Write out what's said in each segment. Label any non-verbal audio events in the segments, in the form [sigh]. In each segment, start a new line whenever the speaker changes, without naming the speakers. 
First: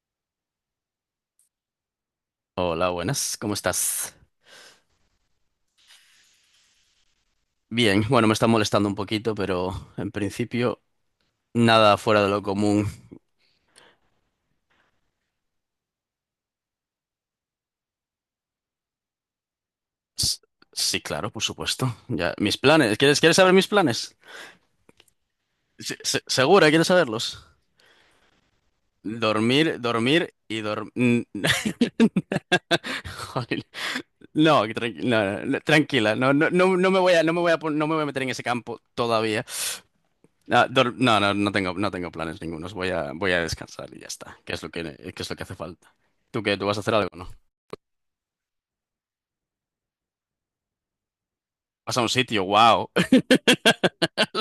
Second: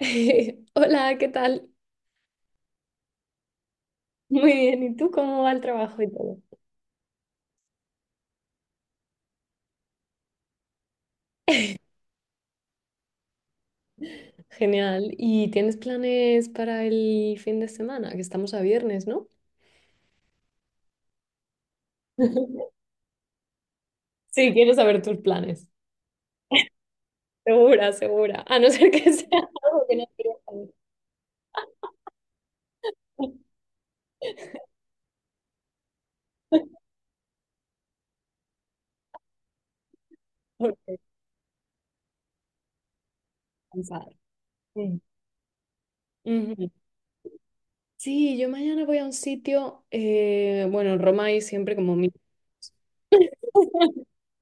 [laughs] Hola, ¿qué tal?
Hola, buenas, ¿cómo estás?
Muy bien, ¿y tú cómo va el trabajo y todo?
Bien, bueno, me está molestando un poquito, pero en principio nada fuera de lo común.
Genial. ¿Y tienes planes para el fin de semana? Que estamos a viernes, ¿no?
S- Sí, claro, por supuesto. Ya, mis
[laughs]
planes, ¿quieres saber mis planes?
Sí, quiero saber tus planes.
¿Segura? ¿Quieres saberlos?
Segura, segura. A no ser que [laughs] sea
Dormir,
algo que no
dormir
quieras
y
saber.
dormir. [laughs] No, no, no, no, tranquila, no, no, no,
[laughs]
no me voy a, pon- no me voy a meter en ese campo todavía.
Por
No, no tengo planes ningunos. Voy a descansar y
descansar.
ya está.
Mm.
¿Qué es lo que hace falta? ¿Tú qué? ¿Tú
Ujú.
vas a hacer algo, no?
Sí, yo mañana voy a un sitio, bueno, en Roma hay siempre como
Vas a un
mil.
sitio, wow. [laughs]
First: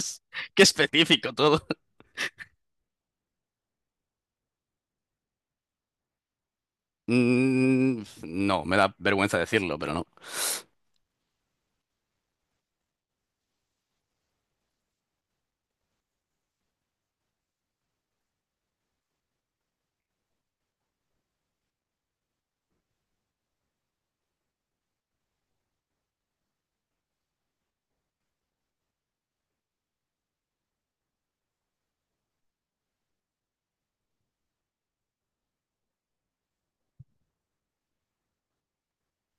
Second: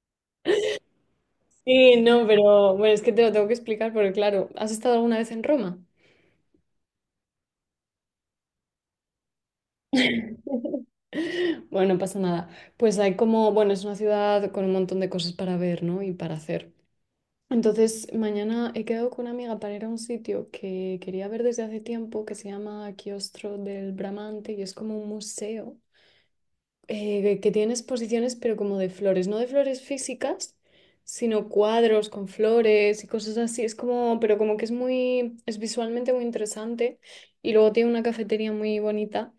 Qué específico todo.
Sí, no, pero bueno, es que te lo tengo que explicar porque claro, ¿has estado alguna vez en Roma?
No, me da vergüenza decirlo, pero no.
Bueno, no pasa nada. Pues hay como, bueno, es una ciudad con un montón de cosas para ver, ¿no? Y para hacer. Entonces, mañana he quedado con una amiga para ir a un sitio que quería ver desde hace tiempo, que se llama Quiostro del Bramante, y es como un museo que tiene exposiciones, pero como de flores, no de flores físicas, sino cuadros con flores y cosas así. Es como, pero como que es muy, es visualmente muy interesante. Y luego tiene una cafetería muy bonita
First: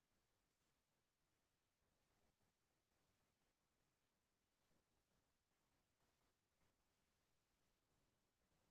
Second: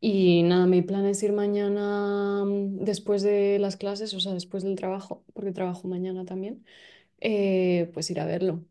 y nada, mi plan es ir mañana después de las clases, o sea, después del trabajo, porque trabajo mañana también, pues ir a verlo.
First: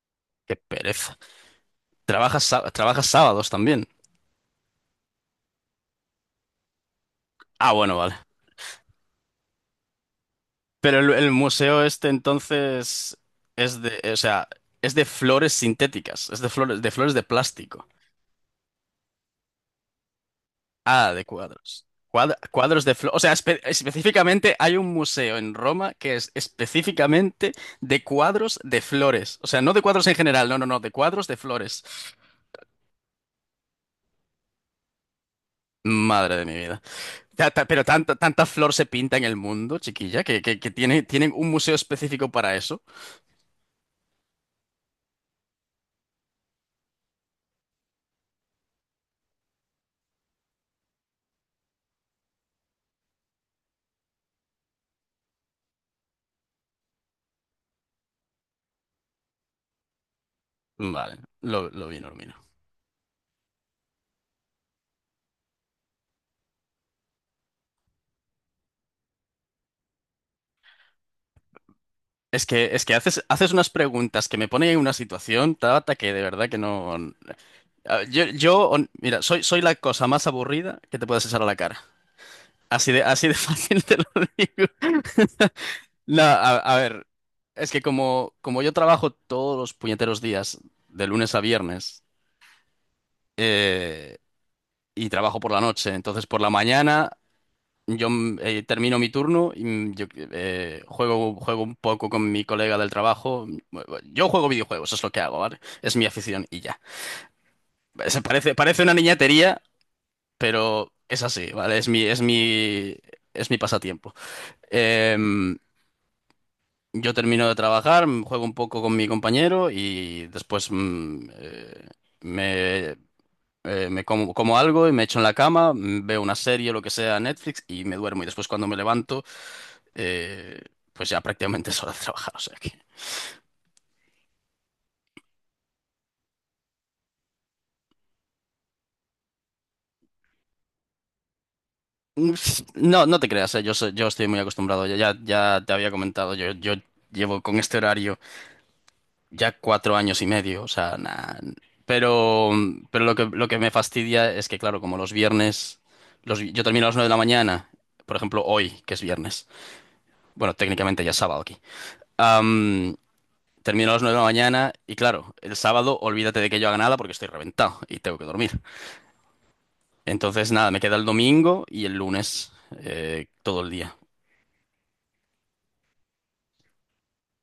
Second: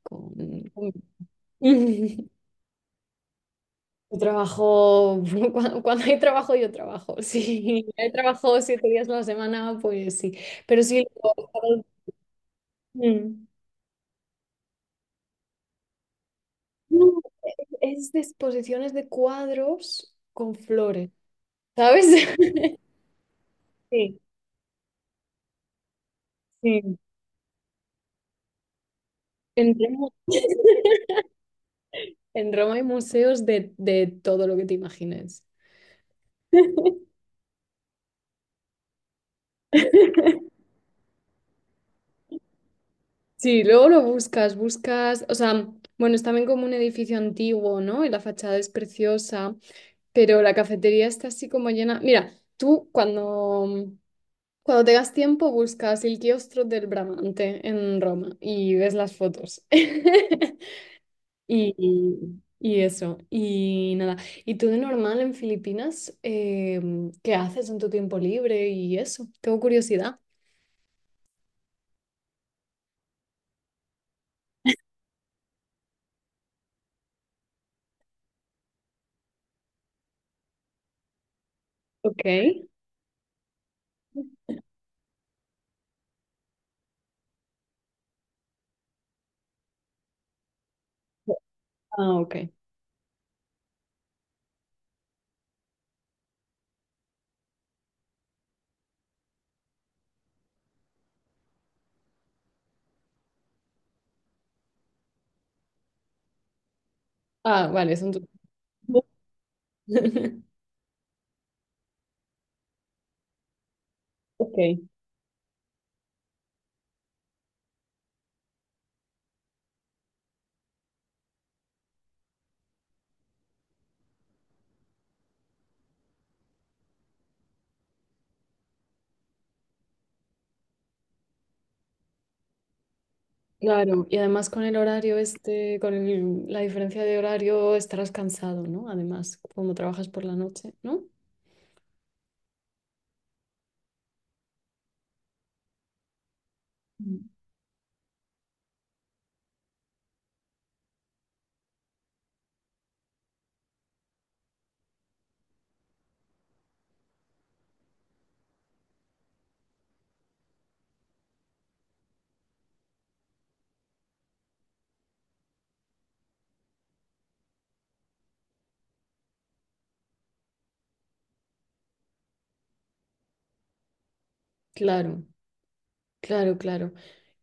Qué
Con-
pereza.
[laughs]
¿Trabajas sábados también?
Yo trabajo, [laughs] cuando hay trabajo, yo trabajo. [laughs]
Ah,
Si
bueno,
hay
vale.
trabajo 7 días a la semana, pues sí. Pero
Pero
sí,
el
lo-
museo este entonces
Mm.
es de, o sea, es de flores sintéticas, de flores
No,
de plástico.
es de exposiciones de cuadros con flores,
Ah, de cuadros.
¿sabes? [laughs]
Cuadros de flores. O sea,
Sí,
específicamente hay un museo en Roma que es
sí.
específicamente de cuadros de flores. O sea, no
En
de cuadros
Roma,
en general, no, no, no, de cuadros de flores.
en Roma hay museos de todo lo que te imagines.
Madre de mi vida. Pero tanta flor se pinta en el mundo, chiquilla, que tienen un museo específico para eso.
Sí, luego lo buscas, buscas, o sea, bueno, es también como un edificio antiguo, ¿no? Y la fachada es preciosa, pero la cafetería está así como llena. Mira, tú cuando tengas tiempo buscas el kiostro del Bramante en Roma y ves las fotos. [laughs]
Vale,
Y,
lo vi, Normino.
y eso, y nada. ¿Y tú de normal en Filipinas, qué haces en tu tiempo libre y eso? Tengo curiosidad.
Es que haces unas preguntas que me ponen en una situación, Tabata, que de verdad que no. Ah, mira, soy la cosa más aburrida que te puedes echar a la cara.
Ok.
Así de [laughs] fácil te lo digo. [laughs] No, a ver, es que como yo trabajo todos los puñeteros días, de lunes a viernes,
Ah, ok.
eh, y trabajo por la noche, entonces por la mañana yo termino mi turno y juego un poco con mi colega del trabajo. Yo juego videojuegos, es lo que hago, ¿vale? Es mi afición y ya.
Ah, vale, son tus.
Parece una niñatería,
[laughs]
pero es así, ¿vale? Es mi pasatiempo.
Ok.
Eh, Yo termino de trabajar, juego un poco con mi compañero y después me, como algo y me echo en la cama, veo una serie o lo que sea, Netflix y me duermo. Y después cuando me levanto, eh, pues ya prácticamente [laughs] es hora de trabajar. O sea que...
Claro, y además con el horario este, la diferencia de horario estarás cansado, ¿no? Además, como trabajas por la noche, ¿no?
Mm, No, no te creas, yo estoy muy acostumbrado. Ya te había comentado, yo
Mm.
llevo con este horario. Ya cuatro años y medio, o sea, na- Pero, lo que me fastidia es que, claro, como los viernes, yo termino a las nueve de la mañana, por ejemplo, hoy, que es viernes, bueno, técnicamente ya es sábado aquí, am, termino a las nueve de la mañana y, claro, el sábado olvídate de que yo haga nada porque estoy reventado y tengo que dormir. Entonces, nada, me queda el domingo y el lunes todo el día.
Claro, claro, claro.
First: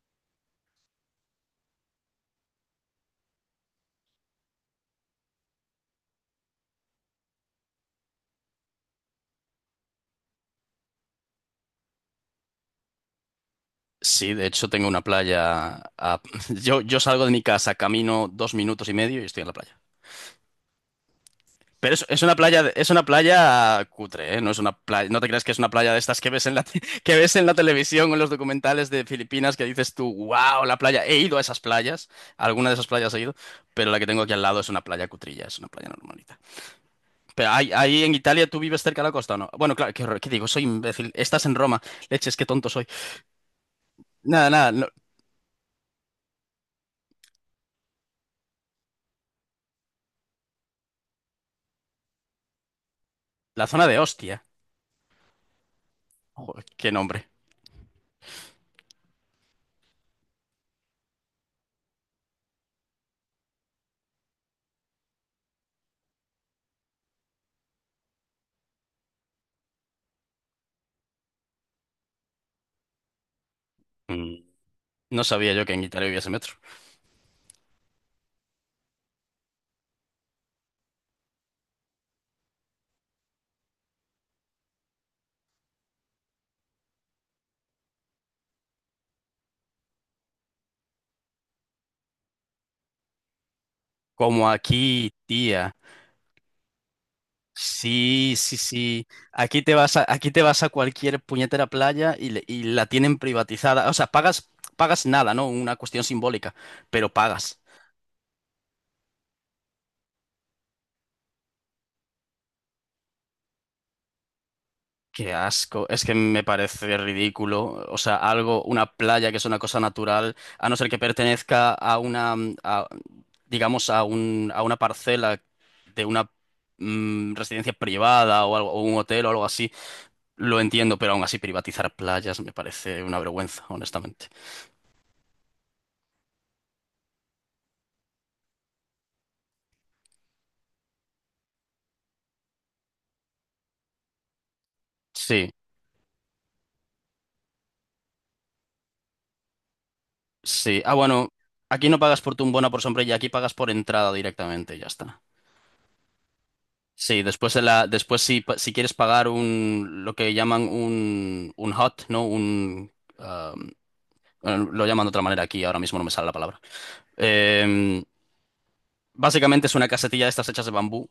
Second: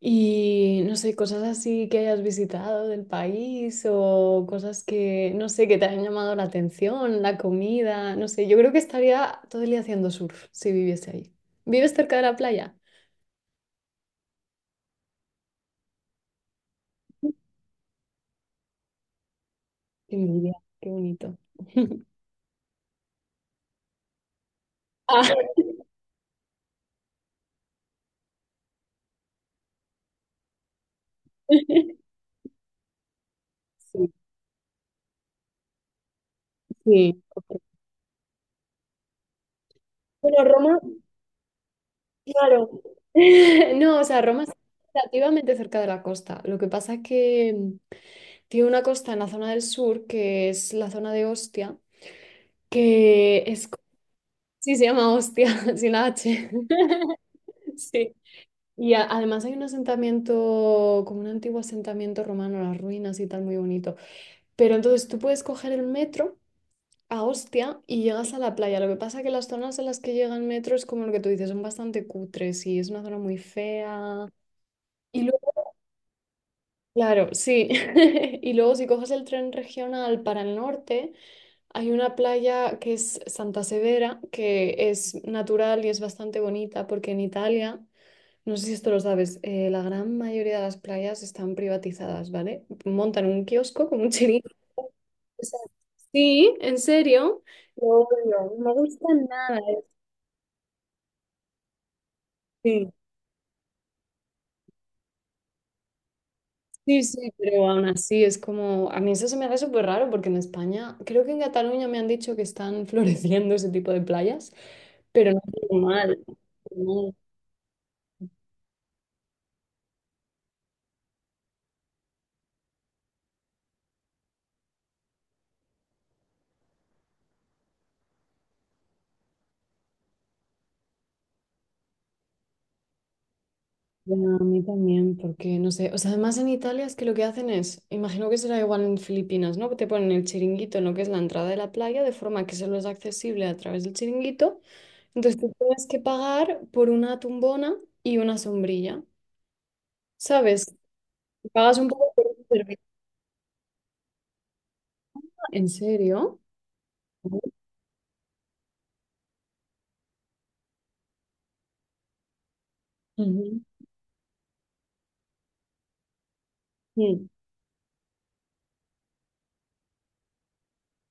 Y no sé, cosas así que hayas visitado del país o cosas que, no sé, que te hayan llamado la atención, la comida, no sé, yo creo que estaría todo el día haciendo surf si viviese ahí. ¿Vives cerca de la playa?
Sí, de hecho, tengo una playa. [laughs] Yo salgo de mi casa, camino dos minutos y medio y estoy en la playa.
Qué envidia, qué bonito.
Pero
[laughs]
es una playa, es una playa cutre, ¿eh? No es una playa, no te
Ah,
creas que es una playa de estas que ves en [laughs] que ves en la televisión o en los documentales de Filipinas que dices tú, wow, la playa. He ido a esas
[laughs]
playas, a alguna de esas playas he ido, pero la que
sí,
tengo aquí al lado es una playa cutrilla, es una playa normalita.
sí.
Pero
Ok.
ahí, ahí en Italia, ¿tú vives cerca de la costa o no? Bueno, claro, qué, horror, ¿qué
Bueno,
digo? Soy
Roma.
imbécil. Estás en Roma. Leches, qué tonto
Claro.
soy.
[laughs] No, o sea, Roma
Nada,
está
nada, no-
relativamente cerca de la costa. Lo que pasa es que tiene una costa en la zona del sur, que es la zona de Ostia, que es...
la
co-
zona de Ostia.
Sí, se llama Ostia, [laughs] sin la H.
Joder, qué nombre.
[laughs] Sí. Además hay un asentamiento, como un antiguo asentamiento romano, las ruinas y tal, muy bonito. Pero entonces tú puedes coger el metro a Ostia y llegas a la playa. Lo que pasa es que las zonas en las que llega el metro es como lo que tú dices, son bastante cutres y es una zona muy fea.
Mm.
Y
No sabía yo que en Italia hubiese metro.
Claro, sí. [laughs] Y luego si coges el tren regional para el norte, hay una playa que es Santa Severa, que es natural y es bastante bonita, porque en Italia, no sé si esto lo sabes, la gran mayoría de las playas están privatizadas, ¿vale? Montan un kiosco con un
Como
chiringuito.
aquí,
O sea,
tía.
sí, en serio. Lo
Sí,
odio,
sí,
no me gusta
sí.
nada.
Aquí te vas a cualquier puñetera playa y la
Sí.
tienen privatizada. O sea, pagas, pagas nada, ¿no? Una cuestión simbólica,
Sí,
pero
sí,
pagas.
pero aún así es como, a mí eso se me hace súper raro porque en España, creo que en Cataluña me han dicho que están [laughs] floreciendo ese tipo de playas, pero
Qué
no es
asco. Es que
normal.
me parece
No,
ridículo. O sea, algo, una playa que es una cosa natural, a no ser que pertenezca a digamos, a a una parcela de una residencia privada o algo, o un hotel o algo así. Lo entiendo, pero aún así privatizar playas me parece una vergüenza, honestamente.
bueno, a mí también, porque no sé, o sea, además en Italia es que lo que hacen es, imagino que será igual en Filipinas, ¿no? Que te ponen el chiringuito en lo que es la entrada de la playa, de forma que solo es accesible a través del chiringuito, entonces tú
Sí.
tienes que pagar por una tumbona y una sombrilla, ¿sabes?
Sí. Ah, bueno,
Si pagas un
aquí no
poco
pagas
por
por
un
tumbona o por
servicio.
sombrilla, aquí pagas por entrada directamente, ya está.
¿En serio?
Sí, después si, pa- si quieres pagar lo que llaman un hot, ¿no? Ah,
Ujú.
bueno, lo llaman de otra manera aquí, ahora mismo no me sale la palabra.
Mm.
Em, Básicamente es una casetilla de estas hechas de bambú,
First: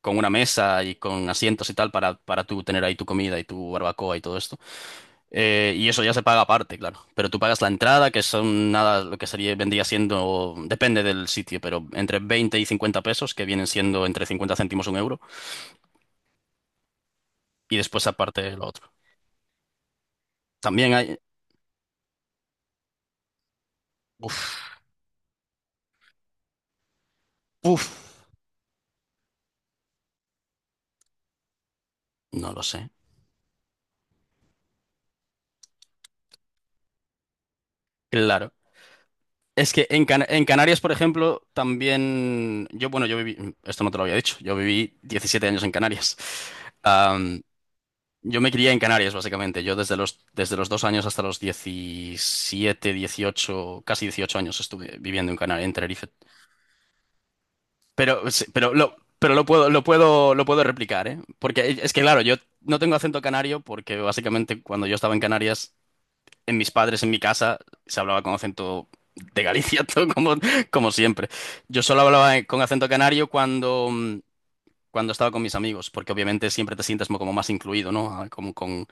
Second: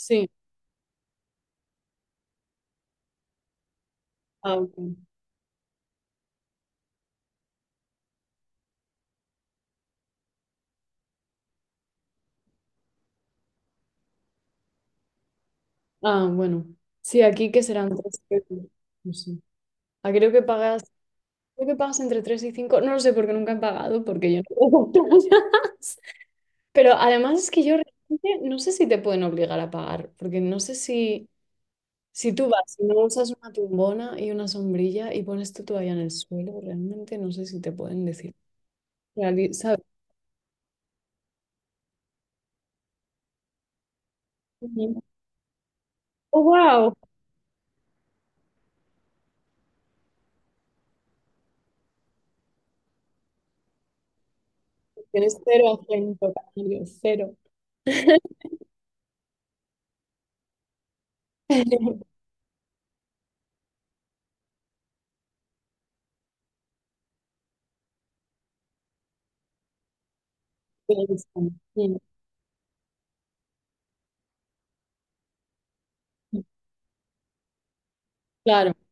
con una mesa y con asientos y tal para tú tener ahí tu comida y tu barbacoa y todo
Ah,
esto.
ok.
Y eso ya se paga aparte, claro. Pero tú pagas la entrada, que son nada, lo que sería, vendría siendo, depende del sitio, pero entre 20 y 50 pesos, que vienen siendo entre 50 céntimos un euro,
Ah, bueno. Sí, aquí que
y
serán
después
tres.
aparte
euros.
lo otro.
No sé. Ah, creo que pagas,
También hay...
creo que pagas entre 3 y cinco. No lo sé porque nunca he pagado, porque yo
Uf,
no pago [laughs] playas. Pero además es que yo
uf,
realmente no sé si te pueden obligar a pagar, porque no sé si tú
no lo
vas y
sé.
no usas una tumbona y una sombrilla y pones tu toalla en el suelo, realmente no sé si te pueden decir.
Claro. Es
¿Sabes?
que en, en Canarias, por ejemplo, también yo, bueno, yo viví, esto no te lo había dicho, yo viví
Ujú.
17 años en Canarias.
Oh, wow.
Am, yo me crié en Canarias, básicamente. Yo desde los dos años hasta los 17, 18, casi 18 años estuve viviendo en
Tienes
Canarias, en
cero
Tenerife.
acento, canario, cero.
Pero, sí,
[laughs]
pero, lo puedo replicar, ¿eh? Porque es
Pero,
que, claro, yo no tengo acento canario porque básicamente cuando yo estaba en Canarias en mis padres, en mi casa, se hablaba con acento de Galicia, [laughs] todo como, como
pero,
siempre. Yo
sí.
solo hablaba con acento canario cuando, cuando estaba con mis amigos, porque obviamente siempre te sientes como más incluido, ¿no? Ah, Como
Claro.
con...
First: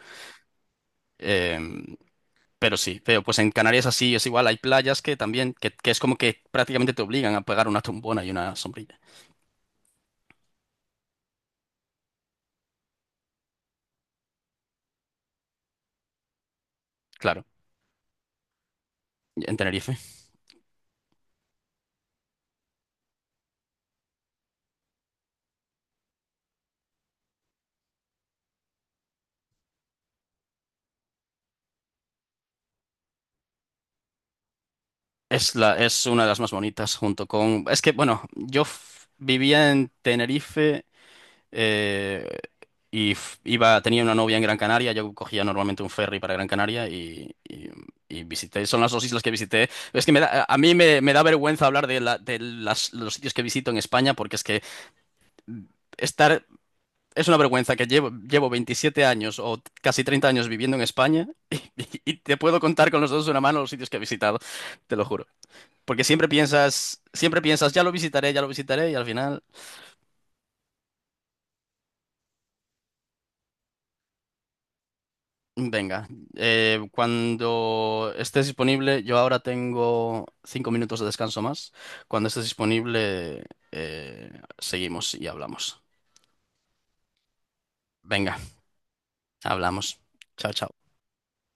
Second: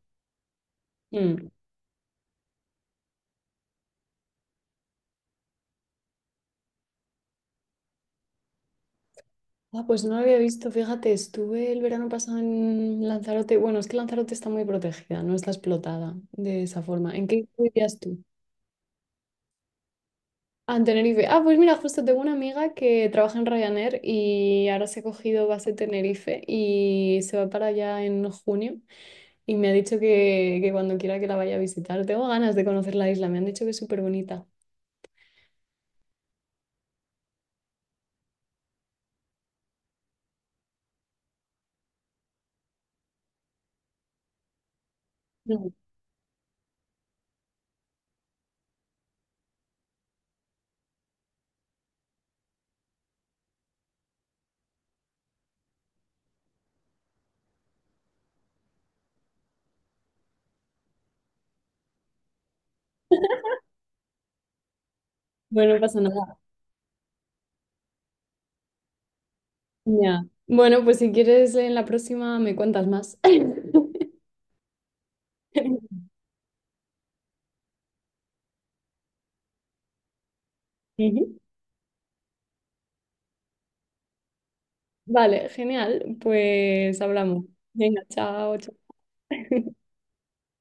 Mm.
em, pero sí, pero pues en Canarias así es igual, hay playas que también, que es como que prácticamente te obligan a pegar una tumbona y una sombrilla.
Ah, pues no lo había visto. Fíjate, estuve el verano pasado en Lanzarote. Bueno, es que Lanzarote está muy protegida, no está explotada de esa forma. ¿En
Claro,
qué vivías tú?
en Tenerife.
Ah, en Tenerife. Ah, pues mira, justo tengo una amiga que trabaja en Ryanair y ahora se ha cogido base Tenerife y se va para allá en junio y me ha dicho que cuando quiera que la vaya a visitar. Tengo ganas de conocer la isla, me han dicho que es súper bonita.
Es es una de las más bonitas junto con... Es que, bueno, vivía en Tenerife. Eh, iba, tenía una novia en Gran Canaria, yo cogía
No.
normalmente un ferry para Gran Canaria y visité, son las dos islas que visité. Es que a me da vergüenza hablar de, los sitios que visito en España porque es que estar, es una vergüenza que llevo, llevo 27 años o casi 30 años viviendo en España, [laughs] y te puedo contar con los dedos de una mano los sitios que he visitado, te lo juro.
Bueno, no pasa
Porque
nada.
siempre piensas, ya lo visitaré y al final...
Ya. Bueno, pues si quieres en la próxima me cuentas más. [laughs]
Venga,
[laughs]
cuando estés disponible, yo ahora tengo cinco minutos de descanso más. Cuando
Ujú.
estés disponible, eh, seguimos y hablamos.
Vale, genial. Pues
Venga,
hablamos. Venga, chao, chao.
hablamos. Chao, chao.